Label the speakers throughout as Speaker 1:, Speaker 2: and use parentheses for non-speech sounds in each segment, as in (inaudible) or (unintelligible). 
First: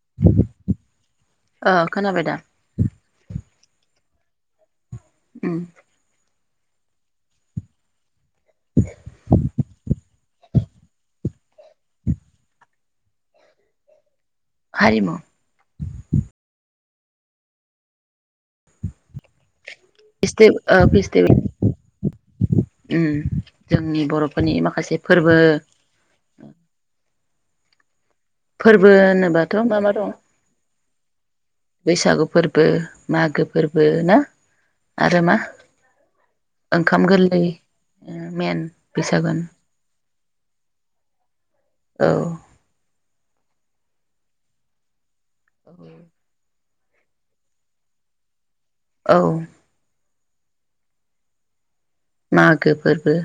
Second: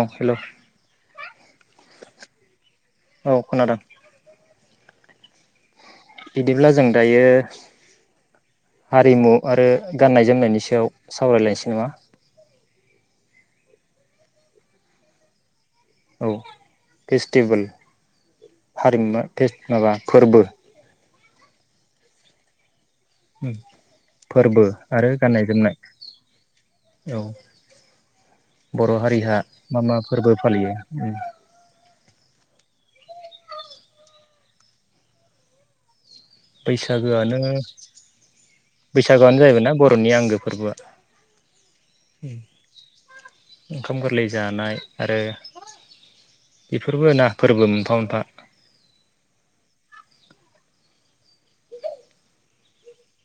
Speaker 1: औ हेल' औ
Speaker 2: ओ खोनाबाय दा?
Speaker 1: औ खोनादों।
Speaker 2: उम।
Speaker 1: बिदिब्ला जों दायो हारिमु आरो गाननाय जोमनायनि सायाव सावरायलायनोसै नामा?
Speaker 2: हारिमु।
Speaker 1: औ फेस्टिभेल हारिमुआ फेस्त माबा फोरबो।
Speaker 2: (unintelligible) ओम जोंनि बर'फोरनि
Speaker 1: फोरबो
Speaker 2: माखासे
Speaker 1: आरो
Speaker 2: फोरबो
Speaker 1: गाननाय जोमनाय औ।
Speaker 2: फोरबो
Speaker 1: बर' हारिहा
Speaker 2: होनोबाथ'
Speaker 1: मा मा
Speaker 2: दं
Speaker 1: फोरबो फालियो? (inaudible)
Speaker 2: बैसागु फोरबो मागो फोरबो ना आरो मा? ओंखाम
Speaker 1: बैसागोआनो
Speaker 2: गोरलै मेन बैसागुन
Speaker 1: बैसागोआनो जाहैबाय ना बर'नि आंगो फोरबोआ।
Speaker 2: औ
Speaker 1: ओंखाम गोरलै जानाय आरो।
Speaker 2: औ।
Speaker 1: बेफोरबो ना फोरबो मोनफा मोनफा
Speaker 2: औ। मागो फोरबो।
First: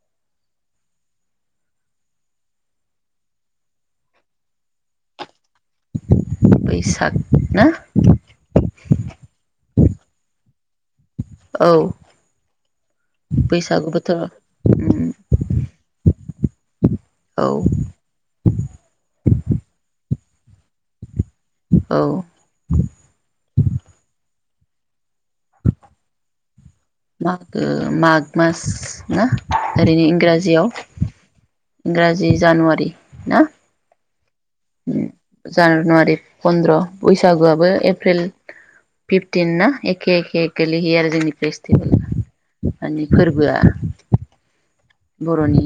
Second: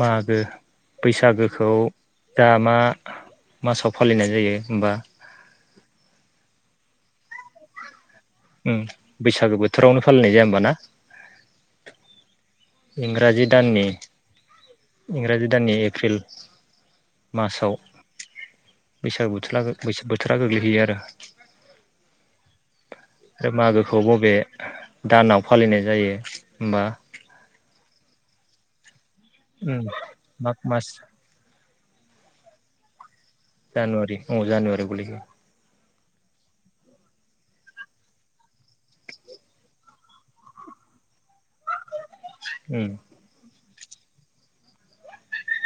Speaker 1: मागो बैसागोखौ दा मा मासाव फालिनाय जायो होमबा
Speaker 2: बैसाग ना
Speaker 1: उम बैसागो बोथोरावनो फालिनाय जाया होमबा ना?
Speaker 2: औ
Speaker 1: इंराजि दाननि
Speaker 2: बैसागु बोथोर उम
Speaker 1: इंराजि दाननि एप्रिल
Speaker 2: औ
Speaker 1: मासाव बैसागु बोथ्ला बैस बोथोरा गोग्लैहैयो आरो।
Speaker 2: औ।
Speaker 1: मागोखौ बबे दानाव फालिनाय जायो होमबा?
Speaker 2: मागो माघ मास। ना
Speaker 1: उम
Speaker 2: ओरैनो
Speaker 1: माग
Speaker 2: इंराजियाव
Speaker 1: मास
Speaker 2: इंराजि जानुवारि ना?
Speaker 1: जानुवारि। औ जानुवारि गोलैगोन
Speaker 2: नुवारि फन्द्र बैसागुआबो एप्रिल फिफटिन ना एखे एखे गोलैहैयो आरो जोंनि फेस्टिभेला।
Speaker 1: उम
Speaker 2: मानि फोरबोआ। बर'नि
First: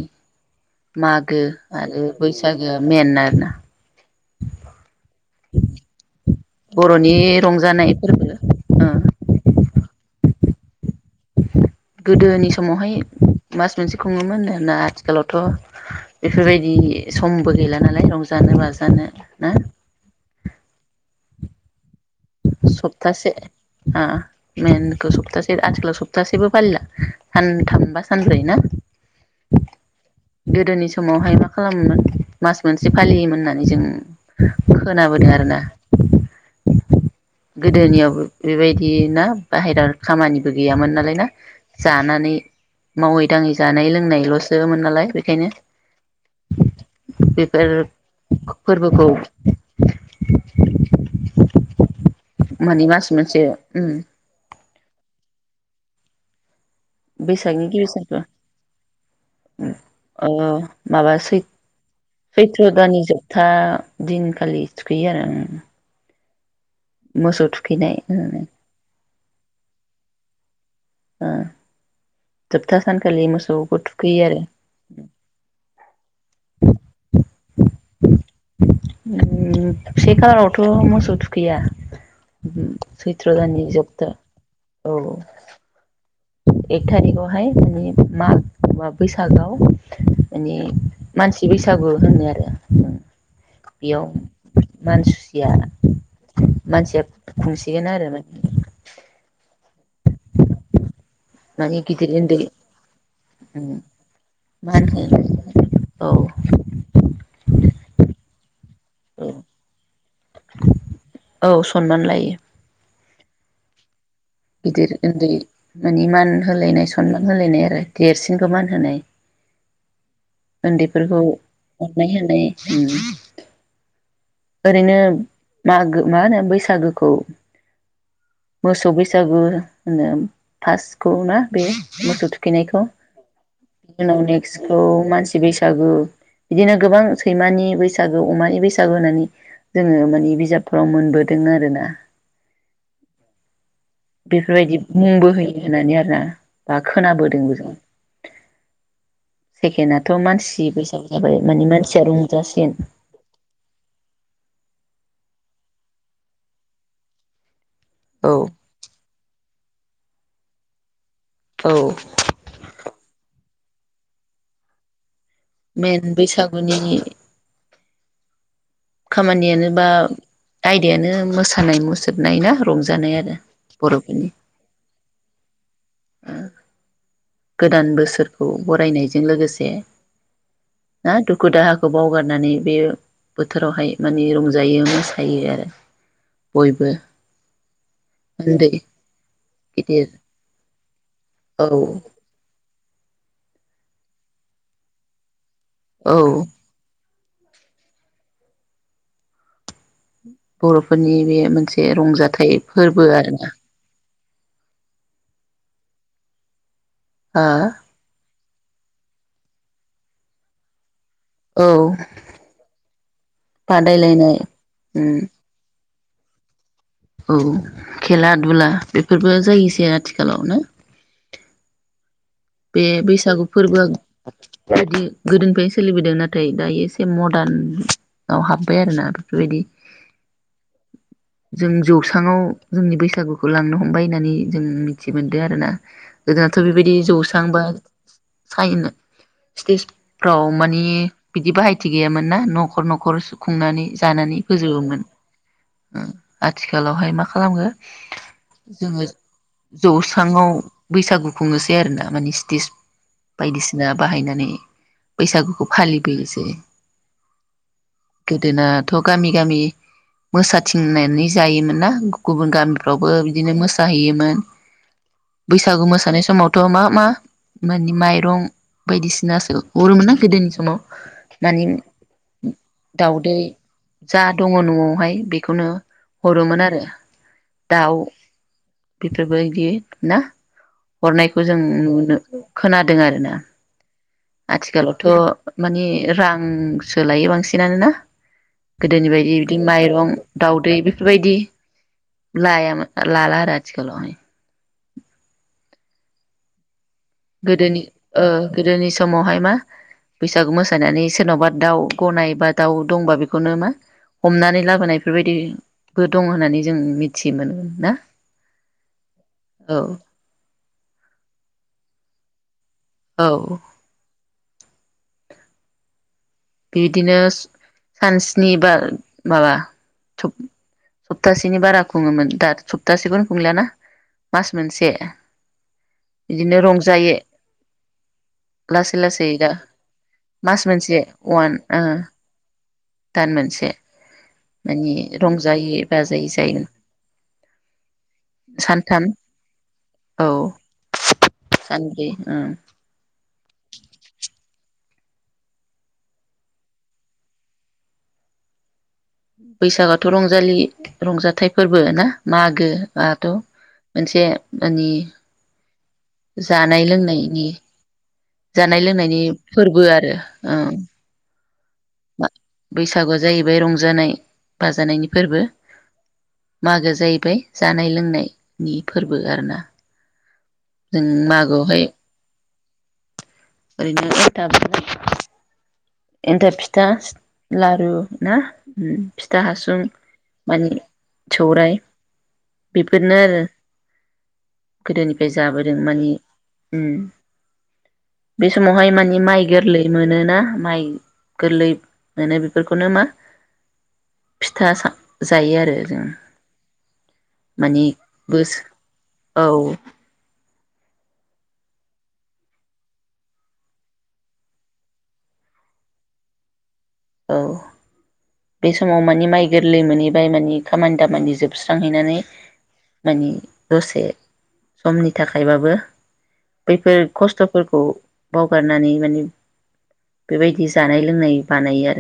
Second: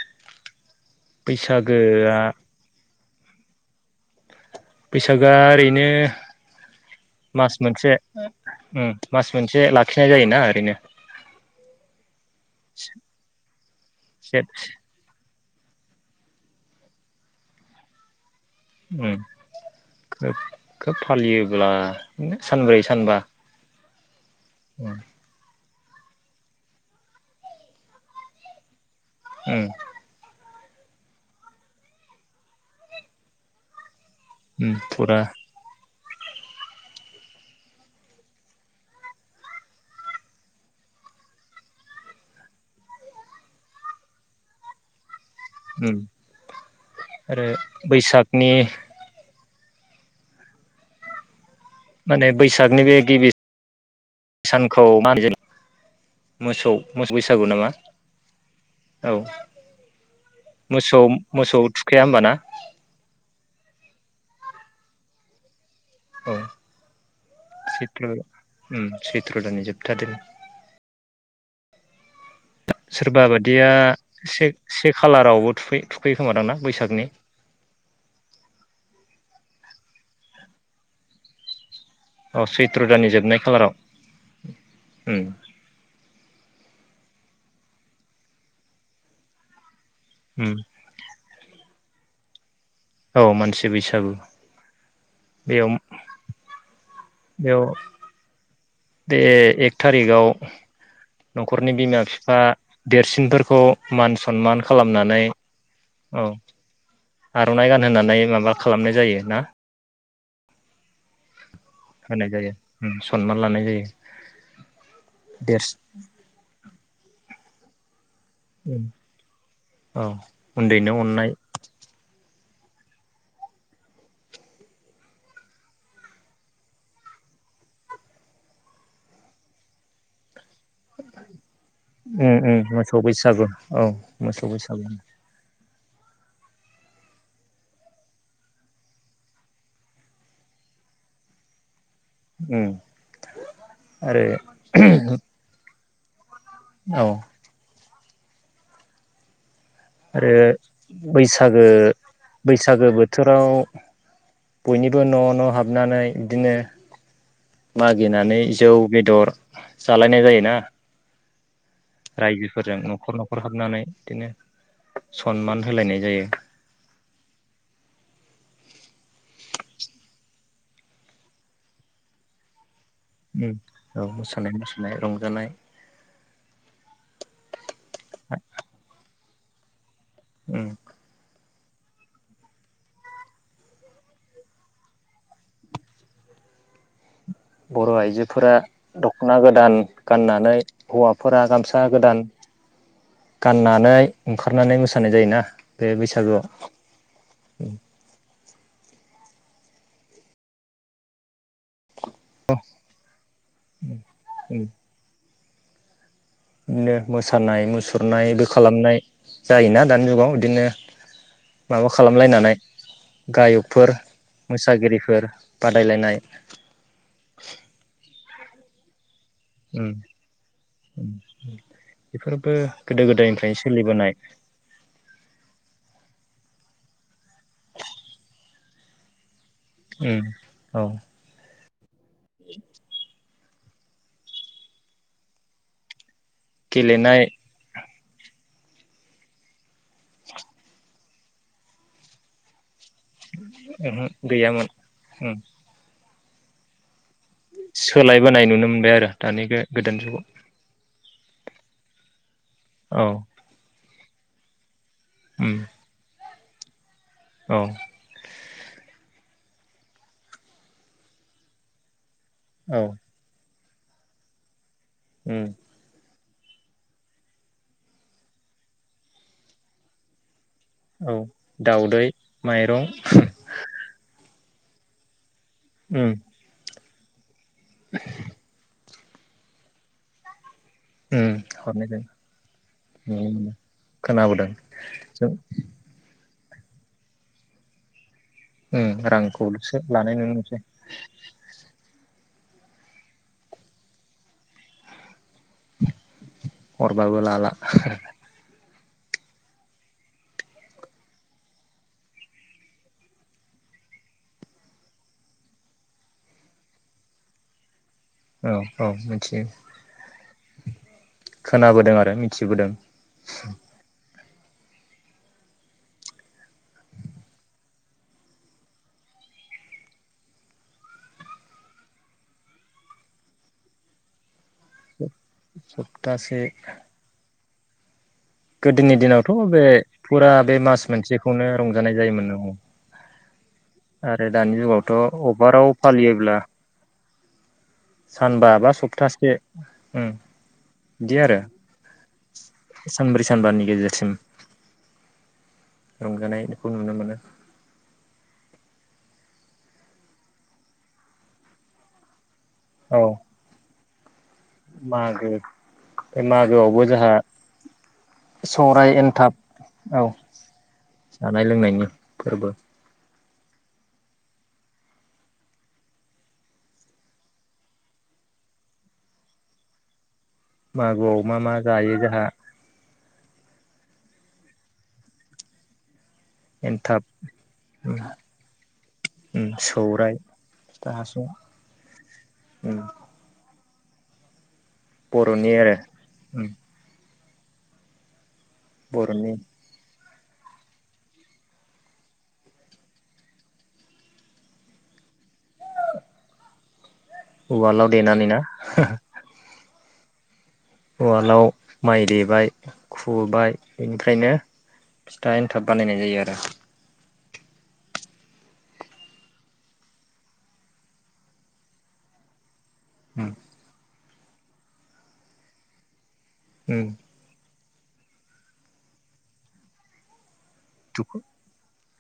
Speaker 2: मागो आरो
Speaker 1: बैसागोआ
Speaker 2: बैसागोआ मेन आरोना।
Speaker 1: बैसागआ ओरैनो
Speaker 2: बर'नि
Speaker 1: मास
Speaker 2: रंजानाय
Speaker 1: मोनसे
Speaker 2: फोरबो ओ
Speaker 1: उम मास मोनसे ला मिथिनाय जायोना ओरैनो।
Speaker 2: गोदोनि समावहाय मास मोनसे
Speaker 1: से
Speaker 2: खुङोमोन (unintelligible) आथिखालाव थ बेफोरबायदि समबो गैला नालाय रं जानो बाजानो
Speaker 1: उम
Speaker 2: ना?
Speaker 1: खोब खोब फालियोब्ला (unintelligible) सानब्रै सानबा
Speaker 2: आ (unintelligible)
Speaker 1: उम
Speaker 2: आथिखालाव सप्तासेबो फालिला सानथामबा सानब्रै ना?
Speaker 1: उम
Speaker 2: गोदोनि समावहाय मा खालामोमोन मास मोनसे फालियोमोन होननानै जों
Speaker 1: उम फुरा
Speaker 2: खोनाबोदों आरोना। गोदोनियाबो बेबायदि ना बाहेरा खामानिबो गैयामोन नालाय ना जानानै मावै दाङै जानाय लोंनायलसोमोन नालाय। बेखायनो
Speaker 1: उम आरो
Speaker 2: बेफोर
Speaker 1: बैसागनि
Speaker 2: फोरबोखौ (unintelligible)
Speaker 1: माने बैसागनि
Speaker 2: माने
Speaker 1: बे
Speaker 2: मास
Speaker 1: गिबि
Speaker 2: मोनसे उम
Speaker 1: सान खौ (unintelligible) मोसौ मोसौ बैसागु
Speaker 2: बैसागनि
Speaker 1: नामा
Speaker 2: गिबि सानखौ
Speaker 1: औ
Speaker 2: अ
Speaker 1: मोसौ
Speaker 2: माबा सै
Speaker 1: मोसौ थुखाया होमबाना
Speaker 2: सैत्र दाननि जोबथा दिनखालि थुखैयो आरो
Speaker 1: औ
Speaker 2: मोसौ थुखैनाय (unintelligible)
Speaker 1: त्र दाननि जोबथा दिन।
Speaker 2: अ
Speaker 1: सोरबा बादिया
Speaker 2: आरो
Speaker 1: से से खालारावबो थुखै थु खैयो खोमा दांना बैसागनि?
Speaker 2: उम से खालारावथ' मोसौ थुखैया।
Speaker 1: औ सैथ्र दाननि
Speaker 2: सैत्र
Speaker 1: जोबनाय
Speaker 2: दाननि
Speaker 1: खालाराव
Speaker 2: जोबथा औ।
Speaker 1: उम
Speaker 2: एक थारिकआवहाय मे माह बा बैसागोआव
Speaker 1: उम
Speaker 2: माने मानसि बैसा गु होनो आरो।
Speaker 1: औ मानसि
Speaker 2: बेयाव
Speaker 1: बैसागु। बेयाव
Speaker 2: (unintelligible) खुंसिगोन आरो
Speaker 1: ए एक थारिखाव न'खरनि
Speaker 2: माने
Speaker 1: बिमा
Speaker 2: गिदिर
Speaker 1: बिफा
Speaker 2: उन्दै
Speaker 1: देरस फिनफोरखौ मान सनमान
Speaker 2: मा
Speaker 1: खालामनानै
Speaker 2: होनो औ
Speaker 1: आर'नाइ गान होनानानै माबा खालामनाय जायो
Speaker 2: औ
Speaker 1: ना
Speaker 2: औ सनमान
Speaker 1: होनाय
Speaker 2: लायो
Speaker 1: जायो। सनमान लानाय जायो।
Speaker 2: गिदिर उन्दै
Speaker 1: देरसिन
Speaker 2: मानि मान होलायनाय सनमान होलायनाया देरसिनखौ मान होनाय।
Speaker 1: औ उन्दैनो
Speaker 2: उन्दैफोरखौ
Speaker 1: अननाय
Speaker 2: अनाय होन (unintelligible) ओरैनो मागो मा होनो बैसागोखौ मोसौ बैसागु होनो। फार्स्टखौ ना बे मोसौ थुखैनायखौ
Speaker 1: मोसौ बैसागु औ
Speaker 2: इनि उनाव
Speaker 1: मोसौ
Speaker 2: नेक्सखौ
Speaker 1: बैसागु
Speaker 2: मानसि बैसाग बैसागु बिदिनो गोबां सैमानि बैसागो अमानि बैसागु होननानै जोंङो माने बिजाबफोराव मोनबोदों आरो ना।
Speaker 1: उम।
Speaker 2: बेफोरबायदि मुंबो होयो होननानै आरो। रां बा
Speaker 1: औ
Speaker 2: खोनाबोदोंबो जों। सेकेणडआथ'
Speaker 1: आरो
Speaker 2: मानसि बैसागु जाबाय माने
Speaker 1: बैसागो
Speaker 2: मानसिया रंजासिन
Speaker 1: बैसागो बोथोराव बयनिबो न' न' हाब हाबन्नानै इदिनो
Speaker 2: औ
Speaker 1: मागिनानै जौ बेदर जालायनाय जायोना
Speaker 2: औ
Speaker 1: रायजोफोरजों न'खर न'खर हर हाबनानै बिदिनो सनमान होलायनाय
Speaker 2: मेन
Speaker 1: जायो
Speaker 2: बैसागुनि खामानियानो बा आयदायानो मोसानाय मुसुरनाय ना रंजानाय आरो
Speaker 1: औ
Speaker 2: बर'फोरनि
Speaker 1: मोसानाय मुसुरानाय रंजानाय
Speaker 2: (inaudible) गोदान बोसोरखौ बरायनाय बेजों लोगोसे
Speaker 1: उम
Speaker 2: ना दुखु दाहाखौ बावगारनानै बे बोथोरावहाय माने रंजायो मोसायो आरो बयबो
Speaker 1: बर' आइजोफोरा
Speaker 2: उन्दै
Speaker 1: दख'ना गोदान
Speaker 2: गिदिर
Speaker 1: गाननानै हौवाफोरा
Speaker 2: औ
Speaker 1: गामसा गोदान गाननानै ओंखारनानै मोसानाय जायोना बे
Speaker 2: औ
Speaker 1: बैसागुआव (inaudible)
Speaker 2: बर'फोरनि बे मोन मोनसे रंजाथाइ फोरबो आरोना
Speaker 1: उ बिदिनो
Speaker 2: ओ
Speaker 1: मोसानाय मुसुरनाय खालामनाय जायोना दानि जुगाव बिदिनो
Speaker 2: औ
Speaker 1: माबा खालामलायनानै गायकफोर
Speaker 2: बादायलायनाय उम
Speaker 1: मोसागिरिफोर ब‌ बादायलायनाय
Speaker 2: औ खेला दुला बेफोरबो
Speaker 1: उम
Speaker 2: जायोसै आथिखालावनो
Speaker 1: (inaudible)
Speaker 2: बे
Speaker 1: गोदो
Speaker 2: बैसागु
Speaker 1: गोदायनिफ्रायनो
Speaker 2: फोरबोआ
Speaker 1: सोलिबोनाय
Speaker 2: बिदि गोदोनिफ्रायनो सोलिबोदों नाथाय‌ दायो एसे मदार्नआव हाब्बाय आरोना बेफोरबायदि‌
Speaker 1: ए औ
Speaker 2: जों जौ बिबाङाव जोंनि बैसागु‌ बेखौ लांनो हमबाय होननानै जों मिथि मोनदों आरोना गोदोथ' बेबायदि जौ
Speaker 1: गेलेनाय
Speaker 2: साइनो स्टेजफ्राव मानि बिदि बाहायथि गैयामोन ना न'खर न'ख‌ नखर खुंनानै
Speaker 1: ओहो
Speaker 2: जानानै
Speaker 1: गैयामोन
Speaker 2: फोजोबोमोन
Speaker 1: उम
Speaker 2: आथिखालावहाय मा मा खालामो
Speaker 1: सोलायबोनाय नुनो मोनबाय
Speaker 2: जोङो
Speaker 1: आरो दानि गोदान जुगाव
Speaker 2: जौस्राङाव बैसागु खुङो (unintelligible) (unintelligible) (unintelligible)
Speaker 1: औ
Speaker 2: बायदिसिना बाहायनानै
Speaker 1: उम
Speaker 2: बैसागुखौ फालिबोयोसै
Speaker 1: औ
Speaker 2: (inaudible) गोदोनाथ गामि गामि मोसाथिंनानै जायोमोन ना गुबुन
Speaker 1: औ
Speaker 2: गामिफ्रावबो बिदिनो मोसा जाहैयोमोन
Speaker 1: उम
Speaker 2: बैसागु मोसानाय सम समावथ' मा मा मानि माइरं बायदिसिनासो हरोमोन आ गोदोनि समाव‌
Speaker 1: औ
Speaker 2: मानें
Speaker 1: दाउदै माइरं
Speaker 2: दाउदै जा दङ नआवहाय बे बेखौनो
Speaker 1: उम
Speaker 2: हरोमोन आरो दाउ बेफोरबायदि ना
Speaker 1: उम
Speaker 2: हरनायखौ जों
Speaker 1: हरनाय जायो
Speaker 2: नुनो खोनादों
Speaker 1: नुनो
Speaker 2: आरोना
Speaker 1: मोनो खोनाबोदों जों
Speaker 2: आथिखालावथ' माने रांसो लायो बांसिनानोना
Speaker 1: उम
Speaker 2: गोदोनि बायदि बिदि
Speaker 1: रांखौल'सो
Speaker 2: माइरं
Speaker 1: लानाय नुनो मोनसै
Speaker 2: दाउदै बेफोरबायदि लाया लाला आरो आथिखालावहाय
Speaker 1: हरबाबो लाला
Speaker 2: गोदोनि ओ गोदोनि समावहाय मा बैसागु मोसानानै सोरनावबा दाउ गनाय बा दाउ दंबा बेखौनो मा हमनानै लाबोनाय बेफोरबायदिबो दं होननानै जों मिथियोमोन ना
Speaker 1: औ औ मिथियो
Speaker 2: औ
Speaker 1: खोनाबोदों आरो मिथिबोदों
Speaker 2: औ बिदिनो सानस्नि बा माबा सफ-सप्तासेनि बारा खुङोमोन दा सप्तासेखौनो खुंलियाना मास मोनसे
Speaker 1: सप्तासे
Speaker 2: बिदिनो रंजायो
Speaker 1: गोदोनि
Speaker 2: लासै
Speaker 1: दिनावथ'
Speaker 2: लासै दा
Speaker 1: बे फुरा बे मास मोनसे खौनो रंजानाय जायोमोनो औ
Speaker 2: दान मोनसे
Speaker 1: आरो दानि जुगावथ'
Speaker 2: मानि
Speaker 1: अबाराव
Speaker 2: रंजायै बाजायै
Speaker 1: फालियोब्ला
Speaker 2: जायो
Speaker 1: सानबा बा
Speaker 2: सानथाम
Speaker 1: सप्तासे ओ
Speaker 2: औ
Speaker 1: बिदि आरो
Speaker 2: सानब्रै ओं
Speaker 1: सानब्रै स सानबानि गेजेरसिम रंजानायखौ नुनो मोनो।
Speaker 2: बैसागुआथ' रंजालि रंजाथाइ फोरबो ना? मागो
Speaker 1: औ
Speaker 2: आथ' मोनसे मानि
Speaker 1: मागो बे मागोआवबो
Speaker 2: जानाय
Speaker 1: जोंहा
Speaker 2: लोंनायनि जानाय
Speaker 1: सौराय
Speaker 2: लोंनायनि
Speaker 1: एनथाब
Speaker 2: फोरबो आरो ओं
Speaker 1: नाय लोंनायनि फोरबो
Speaker 2: बैसागुआ ज जाहैबाय रंजानाय बाजानायनि फोरबो मागो जाहैबाय जानाय लोंनायनि फोरबो आरोना जों
Speaker 1: मागोआव मा मा
Speaker 2: मागोआवहाय
Speaker 1: जायो जोंहा
Speaker 2: ओरैनो एनथाब (unintelligible) एन्थाब फिथा
Speaker 1: एनथाब
Speaker 2: लारु ना उम फिथा हासुं
Speaker 1: सौराइ
Speaker 2: माने
Speaker 1: फिथा हासुं
Speaker 2: सौराय
Speaker 1: उम
Speaker 2: बेफोरनो आरो गोदोनिफ्राय
Speaker 1: बर'नि
Speaker 2: जाबोदों
Speaker 1: आरो
Speaker 2: मानि उम बे समावहाय मानि
Speaker 1: बर'नि
Speaker 2: माइ गोरलै मोनोना माइ गोरलै मोनो बेफोरखौनो मा फिथा सा जायो आरो जों मानि
Speaker 1: उवालाव देनानै ना
Speaker 2: बोस
Speaker 1: हा हा
Speaker 2: औ
Speaker 1: उवालाव माइ देबाय खुबाय बेनिफ्रायनो फिथा एन्थाब बानायनाय जायो आरो
Speaker 2: औ बे समाव मानि माइ गोरलै मोनहैबाय मानि खामानि दामानि जोबस्रांहैनानै माने
Speaker 1: उम
Speaker 2: दसे समनि थाखायबाबो
Speaker 1: उम
Speaker 2: बैफोर खस्थ' फोरखौ बावगारनानै माने बेबायदि जानाय
Speaker 1: दुखु
Speaker 2: लोंनाय बानायो आर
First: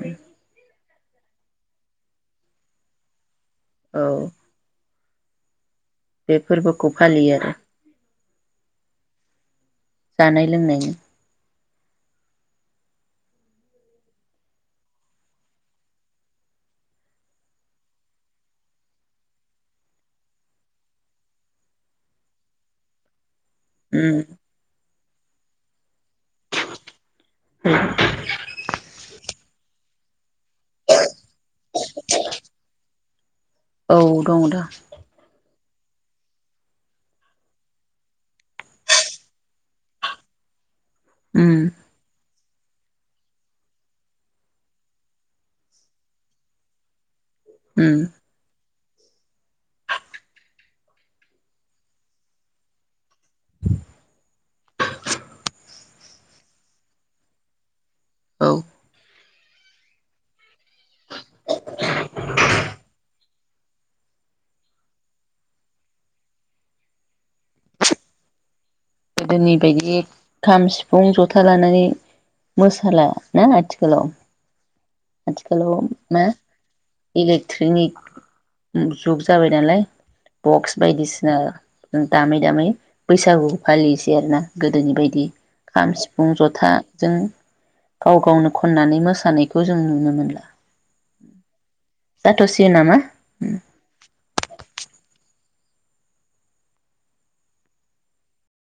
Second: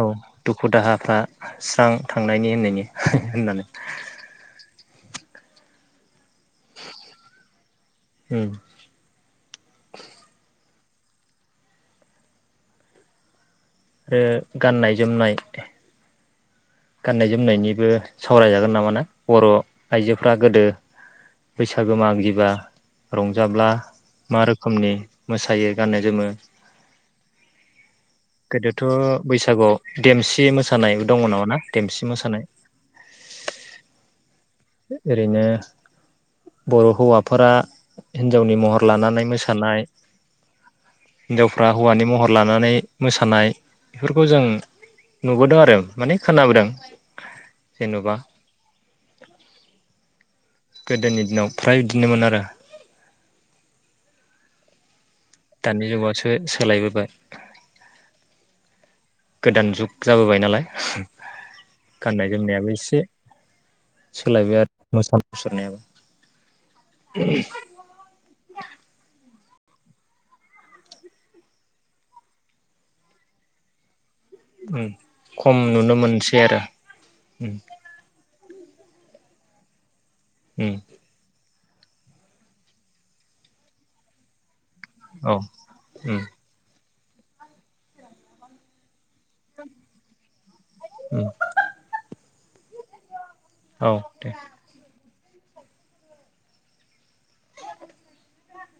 Speaker 1: औ दुखु दाहाफ्रा स्रां थांनायनि होननायनि हाहा होननानै
Speaker 2: औ बे फोरबोखौ फालियो आरो।
Speaker 1: उम
Speaker 2: जानाय लोंनायनि
Speaker 1: आरो गाननाय-जोमनाय गाननाय-जोमनायनिबो सावरायजागोन नामा ना बर' आइजोफ्रा गोदो बैसागो मागिबा रं जाब्ला
Speaker 2: उम
Speaker 1: मा रोखोमनि मोसायो गान्नाय जोमो गोदोथ' बैसागुआव देमसि मोसानाय दङ नामा ना? देमसि मोसानाय।
Speaker 2: औ दङ दा।
Speaker 1: ओरैनो बर' हौवाफोरा हिन्जावनि महर लानानै मोसानाय
Speaker 2: उम
Speaker 1: हिनजावफ्रा हौवानि महर लानानै मोसानाय बेफोरखौ जों नुबोदों आरो माने खोनाबोदों। (inaudible)
Speaker 2: उम
Speaker 1: जेन'बा गोदोनि दिनाव फ्राय बिदिनोमोन आरो। दानि जुगावसो सोलायबोबाय।
Speaker 2: औ
Speaker 1: गोदान जुग जाबोबाय नालाय गाननाय-जोमनायाबो एसे सोलायबाय आरो मोसानाय मुसुरनायाबो।
Speaker 2: गोदोनि बायदि खाम, सिफुं, जथा, लानानै मोसाला ना आथिखालाव।
Speaker 1: खम
Speaker 2: आथिखालाव
Speaker 1: नुनो
Speaker 2: मा
Speaker 1: मोनसै आरो
Speaker 2: ओम जुग जाबाय नालाय बक्स
Speaker 1: उम
Speaker 2: बायदिसिना दामै दामै बैसागु फालियैसै आरोना गोदोनि बायदि
Speaker 1: औ
Speaker 2: खाम,
Speaker 1: उम
Speaker 2: सिफुं, जथा जों गाव गावनो खननानै मोसा नायखौ जों नुनो मोनला।
Speaker 1: उम
Speaker 2: जाथ'सिगोन नामा?
Speaker 1: औ दे।